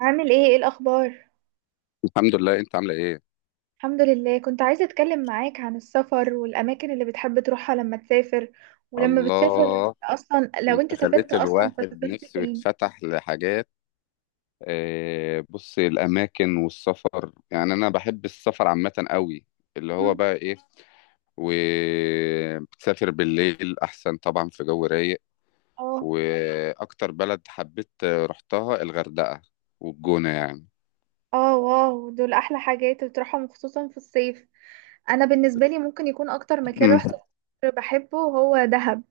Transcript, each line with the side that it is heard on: right: عامل ايه، ايه الاخبار؟
left: الحمد لله، انت عامله ايه؟
right: الحمد لله، كنت عايزه اتكلم معاك عن السفر والاماكن اللي بتحب تروحها لما تسافر. ولما بتسافر
left: الله.
right: اصلا، لو انت
left: انت
right: سافرت
left: خليت
right: اصلا،
left: الواحد
right: فسافرت
left: نفسه
right: فين؟
left: يتفتح لحاجات. آه، بص، الاماكن والسفر يعني انا بحب السفر عامه قوي. اللي هو
right: مم.
left: بقى ايه. وبتسافر بالليل احسن طبعا، في جو رايق.
right: اه.
left: واكتر بلد حبيت رحتها الغردقه والجونه يعني.
right: اه، واو، دول احلى حاجات بتروحهم خصوصا في الصيف. انا بالنسبه لي ممكن يكون اكتر مكان رحت بحبه هو دهب،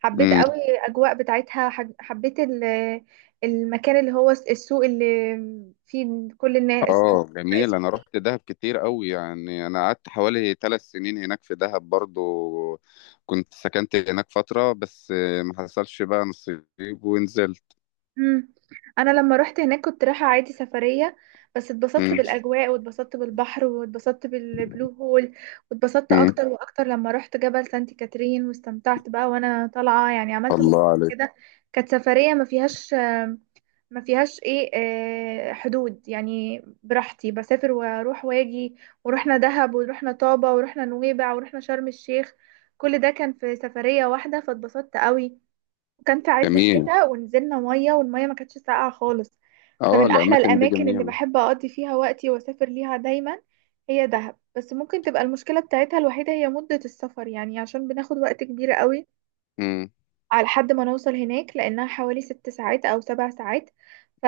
right: حبيت
left: امم.
right: قوي الاجواء بتاعتها، حبيت المكان اللي هو السوق اللي فيه كل الناس.
left: اه جميل، انا رحت دهب كتير قوي، يعني انا قعدت حوالي 3 سنين هناك في دهب برضو. كنت سكنت هناك فترة بس آه، ما حصلش بقى نصيب ونزلت.
right: مم. انا لما رحت هناك كنت رايحه عادي سفريه، بس اتبسطت
left: مم.
right: بالاجواء واتبسطت بالبحر واتبسطت بالبلو هول. واتبسطت
left: مم.
right: اكتر واكتر لما رحت جبل سانت كاترين، واستمتعت بقى وانا طالعه، يعني عملت مغامره
left: الله عليك.
right: كده. كانت سفريه ما فيهاش، ما فيهاش ايه، حدود، يعني براحتي بسافر واروح واجي. ورحنا دهب ورحنا طابة ورحنا نويبع ورحنا شرم الشيخ، كل ده كان في سفرية واحدة فاتبسطت قوي. وكان في عز
left: جميل،
right: الشتاء ونزلنا مية والمية ما كانتش ساقعة خالص.
left: اه
right: فمن أحلى
left: الاماكن دي
right: الأماكن اللي
left: جميلة.
right: بحب أقضي فيها وقتي وأسافر ليها دايما هي دهب. بس ممكن تبقى المشكلة بتاعتها الوحيدة هي مدة السفر، يعني عشان بناخد وقت كبير قوي
left: مم.
right: على لحد ما نوصل هناك لأنها حوالي ست ساعات أو سبع ساعات.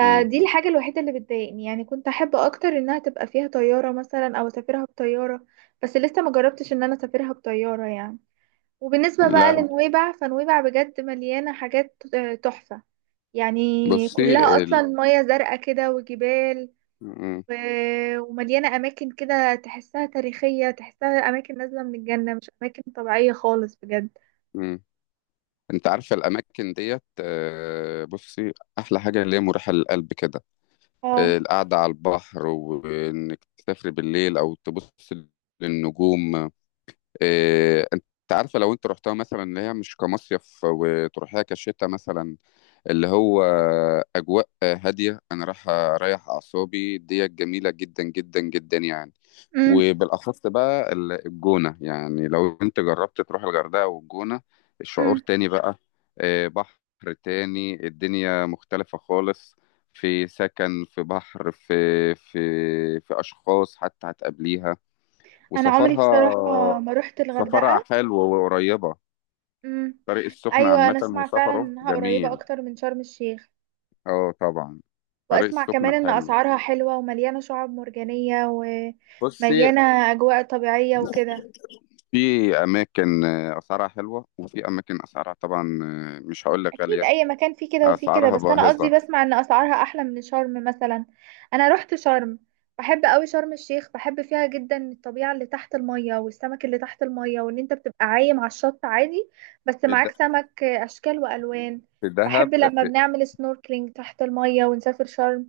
left: مم.
right: الحاجة الوحيدة اللي بتضايقني، يعني كنت أحب أكتر إنها تبقى فيها طيارة مثلا أو أسافرها بطيارة. بس لسه ما جربتش إن أنا أسافرها بطيارة يعني. وبالنسبة بقى
left: لا،
right: لنويبع، فنويبع بجد مليانة حاجات تحفة، يعني
left: بصي
right: كلها أصلا
left: ال...
right: مياه زرقاء كده وجبال،
left: مم.
right: و- ومليانة أماكن كده تحسها تاريخية، تحسها أماكن نازلة من الجنة، مش أماكن طبيعية خالص بجد.
left: مم. انت عارفة الاماكن ديت آه، بصي، احلى حاجة اللي هي مريحة للقلب كده. آه،
right: اه.
left: القعدة على البحر وانك تسافري بالليل او تبص للنجوم. إيه، انت عارفه لو انت رحتها مثلا اللي هي مش كمصيف وتروحيها كشتا مثلا، اللي هو اجواء هاديه، انا رايح اريح اعصابي، دي جميله جدا جدا جدا يعني.
right: امم.
left: وبالاخص بقى الجونه يعني، لو انت جربت تروح الغردقه والجونه، الشعور
right: امم.
left: تاني بقى. إيه، بحر تاني، الدنيا مختلفه خالص. في سكن، في بحر، في في اشخاص حتى هتقابليها
right: أنا عمري
left: وسفرها.
right: بصراحة ما روحت
left: سفرها
right: الغردقة.
left: حلو وقريبة.
right: امم.
left: طريق السخنة
right: أيوة،
left: عامة
right: أنا أسمع فعلا
left: وسفره
right: إنها قريبة
left: جميل.
right: أكتر من شرم الشيخ،
left: اه طبعا. طريق
right: وأسمع كمان
left: السخنة
right: إن
left: حلو.
right: أسعارها حلوة ومليانة شعاب مرجانية
left: بصي،
right: ومليانة أجواء طبيعية وكده.
left: في أماكن آه، أسعارها حلوة، وفي أماكن أسعارها طبعا آه، مش هقول لك
right: اكيد
left: غالية،
right: اي مكان فيه كده وفيه كده،
left: أسعارها
right: بس انا قصدي
left: باهظة.
right: بسمع ان اسعارها احلى من شرم مثلا. انا رحت شرم، بحب قوي شرم الشيخ، بحب فيها جدا الطبيعة اللي تحت المية والسمك اللي تحت المية، وان انت بتبقى عايم على الشط عادي بس
left: في د...
right: معاك سمك اشكال والوان.
left: في دهب
right: بحب لما
left: في.
right: بنعمل سنوركلينج تحت المية ونسافر شرم.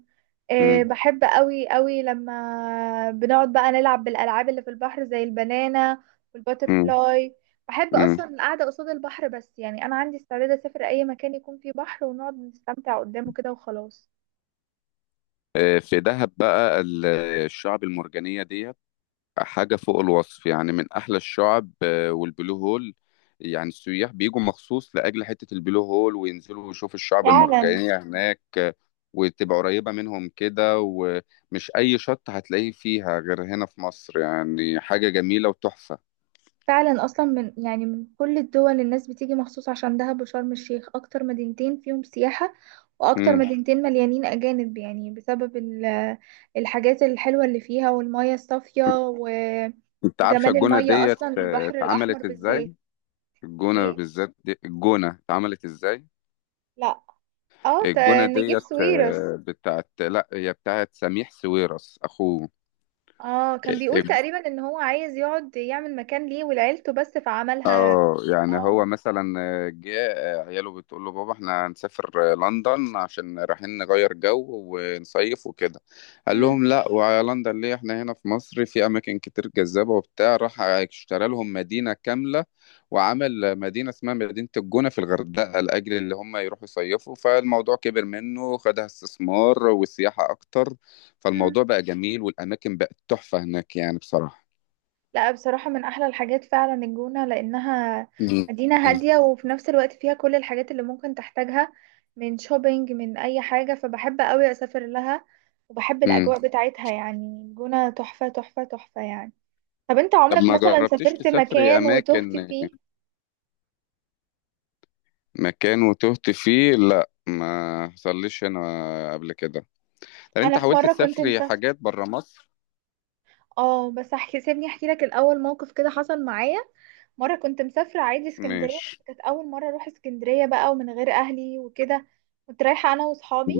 right: أه،
left: مم.
right: بحب قوي قوي لما بنقعد بقى نلعب بالالعاب اللي في البحر زي البنانة
left: مم.
right: والباترفلاي. بحب
left: مم.
right: اصلا القعده قصاد البحر، بس يعني انا عندي استعداد اسافر اي مكان يكون فيه بحر ونقعد نستمتع قدامه كده وخلاص.
left: آه، في دهب بقى الشعب المرجانية ديت حاجة فوق الوصف، يعني من أحلى الشعب آه، والبلو هول. يعني السياح بيجوا مخصوص لأجل حتة البلو هول، وينزلوا يشوفوا الشعب
right: فعلا.
left: المرجانية هناك آه، وتبقى قريبة منهم كده، ومش أي شط هتلاقيه فيها غير هنا في مصر، يعني حاجة جميلة وتحفة.
right: فعلا اصلا من يعني من كل الدول الناس بتيجي مخصوص عشان دهب وشرم الشيخ اكتر مدينتين فيهم سياحه، واكتر
left: مم.
right: مدينتين مليانين اجانب، يعني بسبب الحاجات الحلوه اللي فيها والميه الصافيه
left: أنت عارفة
right: وجمال
left: الجونة
right: الميه
left: ديت
right: اصلا،
left: آه،
right: البحر الاحمر
left: اتعملت إزاي؟
right: بالذات.
left: الجونة
right: ايه.
left: بالذات، دي الجونة اتعملت إزاي؟
right: لا. اه،
left: الجونة
right: نجيب
left: ديت
right: سويرس.
left: آه، بتاعت، لا هي بتاعت سميح سويرس أخوه.
right: اه، كان بيقول تقريبا ان هو عايز يقعد يعمل مكان ليه ولعيلته، بس فعملها.
left: اه، يعني
right: اه.
left: هو مثلا آه، جه آه، عياله بتقول له بابا احنا هنسافر آه، لندن عشان رايحين نغير جو ونصيف وكده. قال
right: مم.
left: لهم لا، وعلى لندن ليه، احنا هنا في مصر في اماكن كتير جذابة وبتاع، راح اشترى لهم مدينة كاملة، وعمل مدينة اسمها مدينة الجونة في الغردقة لأجل اللي هم يروحوا يصيفوا، فالموضوع كبر منه، خدها استثمار والسياحة اكتر.
right: مم.
left: فالموضوع بقى جميل والاماكن بقت تحفة هناك يعني بصراحة.
right: لا، بصراحة من احلى الحاجات فعلا الجونة، لانها
left: مم.
right: مدينة هادية وفي نفس الوقت فيها كل الحاجات اللي ممكن تحتاجها، من شوبينج من اي حاجة، فبحب قوي اسافر لها. وبحب
left: مم.
right: الاجواء بتاعتها، يعني الجونة تحفة تحفة تحفة يعني. طب انت
left: طب
right: عمرك
left: ما
right: مثلا
left: جربتيش
right: سافرت
left: تسافري
right: مكان وتهت
left: اماكن،
right: فيه؟
left: مكان وتهت فيه؟ لا ما حصليش انا قبل كده. طب انت
right: انا في
left: حاولت
right: مرة كنت
left: تسافري
right: مسافرة.
left: حاجات بره مصر؟
right: اه، بس احكي، سيبني احكي لك الاول موقف كده حصل معايا. مرة كنت مسافرة عادي اسكندرية،
left: مش.
right: بس كانت أول مرة أروح اسكندرية بقى ومن غير أهلي وكده. كنت رايحة أنا وصحابي،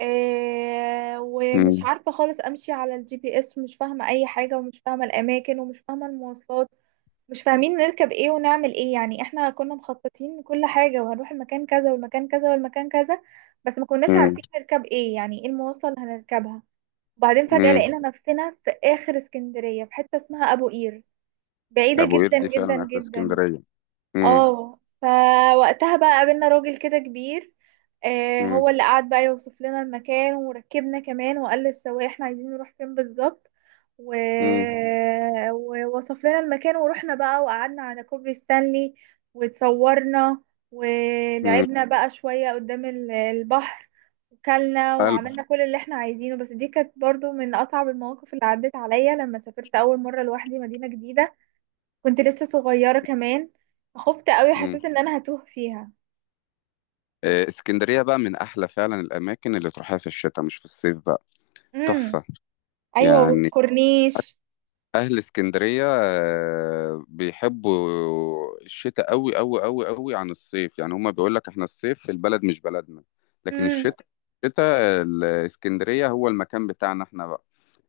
right: ومش
left: مم.
right: عارفة خالص أمشي على الجي بي إس، ومش فاهمة أي حاجة ومش فاهمة الأماكن ومش فاهمة المواصلات. مش فاهمين نركب إيه ونعمل إيه، يعني إحنا كنا مخططين كل حاجة وهنروح المكان كذا والمكان كذا والمكان كذا، بس ما كناش
left: مم.
right: عارفين نركب إيه، يعني إيه المواصلة اللي هنركبها. وبعدين فجأة
left: مم.
right: لقينا نفسنا في آخر اسكندرية في حتة اسمها أبو قير، بعيدة
left: ابو قير
right: جدا
left: دي
right: جدا
left: فعلا اخر
right: جدا.
left: اسكندريه. مم.
right: اه، فوقتها بقى قابلنا راجل كده كبير،
left: مم.
right: هو اللي قعد بقى يوصف لنا المكان وركبنا كمان، وقال للسواق احنا عايزين نروح فين بالظبط. و...
left: مم.
right: ووصف لنا المكان، ورحنا بقى وقعدنا على كوبري ستانلي واتصورنا،
left: مم.
right: ولعبنا بقى شوية قدام البحر، وكلنا
left: حلو.
right: وعملنا كل اللي احنا عايزينه. بس دي كانت برضو من أصعب المواقف اللي عدت عليا، لما سافرت أول مرة لوحدي مدينة جديدة، كنت لسه صغيرة كمان، خفت قوي،
left: مم.
right: حسيت ان انا هتوه فيها.
left: آه، اسكندريه بقى من احلى فعلا الاماكن اللي تروحها في الشتاء، مش في الصيف بقى،
right: امم.
left: تحفه.
right: ايوه،
left: يعني
right: والكورنيش.
left: اهل اسكندريه آه، بيحبوا الشتاء قوي قوي قوي قوي عن الصيف، يعني هما بيقول لك احنا الصيف في البلد مش بلدنا، لكن
right: امم.
left: الشتاء الاسكندريه هو المكان بتاعنا احنا بقى.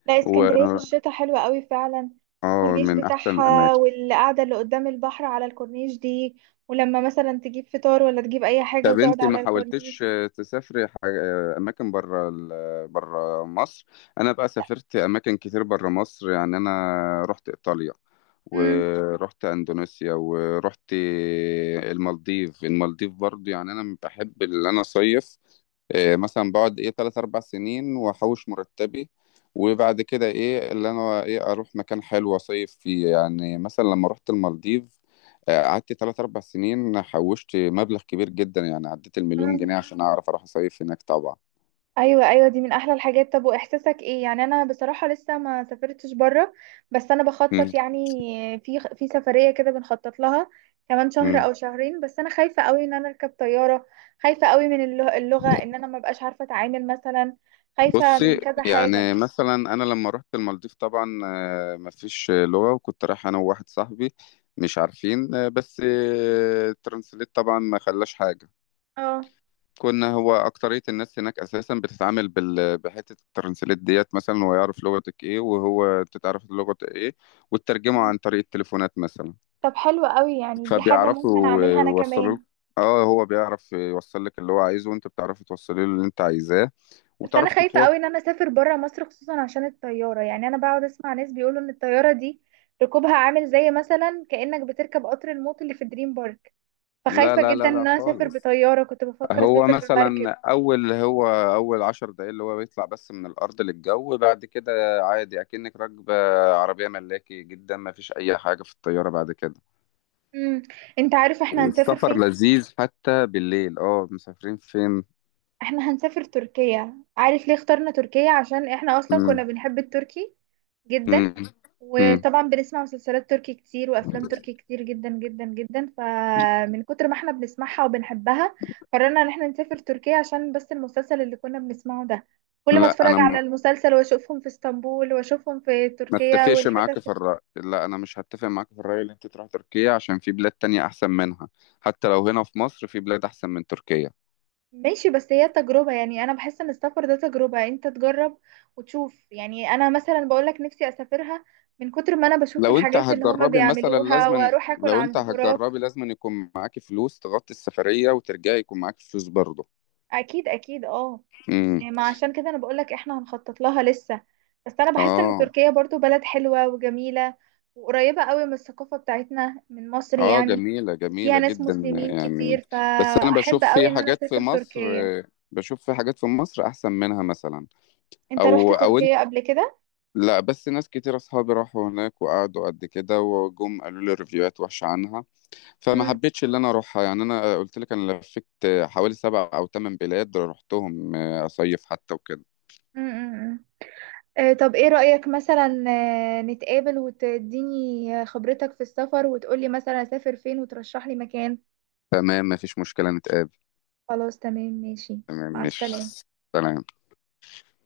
right: لا،
left: و،
right: اسكندرية في الشتاء حلوة قوي فعلا،
left: اه،
right: الكورنيش
left: من احسن
right: بتاعها
left: الاماكن.
right: والقعدة اللي قدام البحر على الكورنيش دي، ولما مثلا تجيب فطار ولا تجيب اي حاجة
left: طب
right: وتقعد
left: انت ما
right: على
left: حاولتش
right: الكورنيش.
left: آه، تسافري اماكن بره مصر؟ انا بقى سافرت اماكن كتير بره مصر، يعني انا رحت ايطاليا، ورحت اندونيسيا، ورحت المالديف. المالديف برضو، يعني انا بحب اللي انا صيف. إيه، مثلا بقعد ايه تلات اربع سنين واحوش مرتبي، وبعد كده ايه اللي انا، ايه، اروح مكان حلو اصيف فيه، يعني مثلا لما رحت المالديف آه، قعدت تلات اربع سنين، حوشت مبلغ كبير جدا، يعني عديت المليون جنيه
right: امم.
left: عشان اعرف اروح اصيف هناك طبعا.
right: ايوه ايوه، دي من احلى الحاجات. طب واحساسك ايه؟ يعني انا بصراحه لسه ما سافرتش بره، بس انا
left: مم.
right: بخطط يعني في في سفريه كده بنخطط لها كمان شهر
left: مم.
right: او شهرين. بس انا خايفه قوي ان انا اركب طياره، خايفه قوي من اللغه ان انا ما بقاش عارفه اتعامل مثلا، خايفه من
left: بصي،
right: كذا حاجه
left: يعني
right: يعني.
left: مثلا انا لما رحت المالديف طبعا آه، مفيش لغة، وكنت رايح انا وواحد صاحبي، مش عارفين آه، بس آه، ترانسليت طبعا ما خلاش حاجة.
right: اه.
left: كنا، هو أكترية الناس هناك أساسا بتتعامل بحتة الترانسليت ديت، مثلا هو يعرف لغتك إيه، وهو أنت تعرف لغة إيه، وتترجمه
right: مم.
left: عن طريق التليفونات مثلا،
right: طب حلو قوي، يعني دي حاجه ممكن
left: فبيعرفوا
right: اعملها انا
left: يوصلوا لك.
right: كمان.
left: اه، هو بيعرف يوصل لك اللي هو عايزه، وأنت بتعرفي توصلي له اللي أنت عايزاه
right: بس انا
left: وتعرفي
right: خايفه
left: تتواصل.
right: قوي ان انا اسافر بره مصر خصوصا عشان الطياره، يعني انا بقعد اسمع ناس بيقولوا ان الطياره دي ركوبها عامل زي مثلا كانك بتركب قطر الموت اللي في دريم بارك.
left: لا
right: فخايفه
left: لا
right: جدا
left: لا لا
right: ان انا اسافر
left: خالص.
right: بطياره، كنت بفكر
left: هو
right: اسافر
left: مثلا
right: بمركب.
left: أول، هو أول 10 دقايق اللي هو بيطلع بس من الأرض للجو، بعد كده عادي أكنك راكبة عربية ملاكي، جدا ما فيش أي حاجة في الطيارة بعد كده.
right: امم. انت عارف احنا هنسافر
left: والسفر
right: فين؟
left: لذيذ حتى بالليل. اه، مسافرين فين؟
right: احنا هنسافر تركيا. عارف ليه اخترنا تركيا؟ عشان احنا اصلا كنا
left: مم.
right: بنحب التركي جدا،
left: مم. مم.
right: وطبعا بنسمع مسلسلات تركي كتير وافلام تركي كتير جدا جدا جدا، فمن كتر ما احنا بنسمعها وبنحبها قررنا ان احنا نسافر تركيا، عشان بس المسلسل اللي كنا بنسمعه ده كل ما
left: لا
right: اتفرج
left: انا م-
right: على المسلسل واشوفهم في اسطنبول واشوفهم في
left: ما
right: تركيا
left: اتفقش معاك
right: والحتت.
left: في الرأي، لا انا مش هتفق معاك في الرأي اللي انت تروح تركيا، عشان في بلاد تانية احسن منها، حتى لو هنا في مصر في بلاد احسن من تركيا.
right: ماشي، بس هي تجربة، يعني انا بحس ان السفر ده تجربة، انت تجرب وتشوف. يعني انا مثلا بقولك نفسي اسافرها من كتر ما انا بشوف الحاجات اللي هما بيعملوها، واروح اكل
left: لو انت
right: عند براك.
left: هتجربي لازم يكون معاكي فلوس تغطي السفرية، وترجعي يكون معاكي فلوس برضه.
right: اكيد اكيد، اه.
left: امم.
right: ما عشان كده انا بقولك احنا هنخطط لها لسه. بس انا بحس ان
left: اه.
right: تركيا برضو بلد حلوة وجميلة، وقريبة قوي من الثقافة بتاعتنا من مصر
left: اه
right: يعني.
left: جميلة، جميلة
right: وفيها ناس
left: جدا
right: مسلمين
left: يعني.
right: كتير،
left: بس انا
right: فاحب
left: بشوف
right: قوي
left: في
right: ان انا
left: حاجات في
right: اسافر
left: مصر
right: تركيا.
left: بشوف في حاجات في مصر احسن منها مثلا.
right: انت رحت
left: او انت،
right: تركيا قبل كده؟
left: لا، بس ناس كتير اصحابي راحوا هناك وقعدوا قد كده وجم قالوا لي ريفيوهات وحشة عنها، فما
right: مم،
left: حبيتش اللي انا اروحها. يعني انا قلت لك، انا لفيت حوالي 7 او 8 بلاد رحتهم اصيف حتى وكده.
right: مم، مم. طب ايه رأيك مثلا نتقابل وتديني خبرتك في السفر وتقولي مثلا اسافر فين وترشح لي مكان.
left: تمام مفيش مشكلة نتقابل.
right: خلاص، تمام، ماشي.
left: تمام
right: مع
left: مش.
right: السلامة.
left: سلام.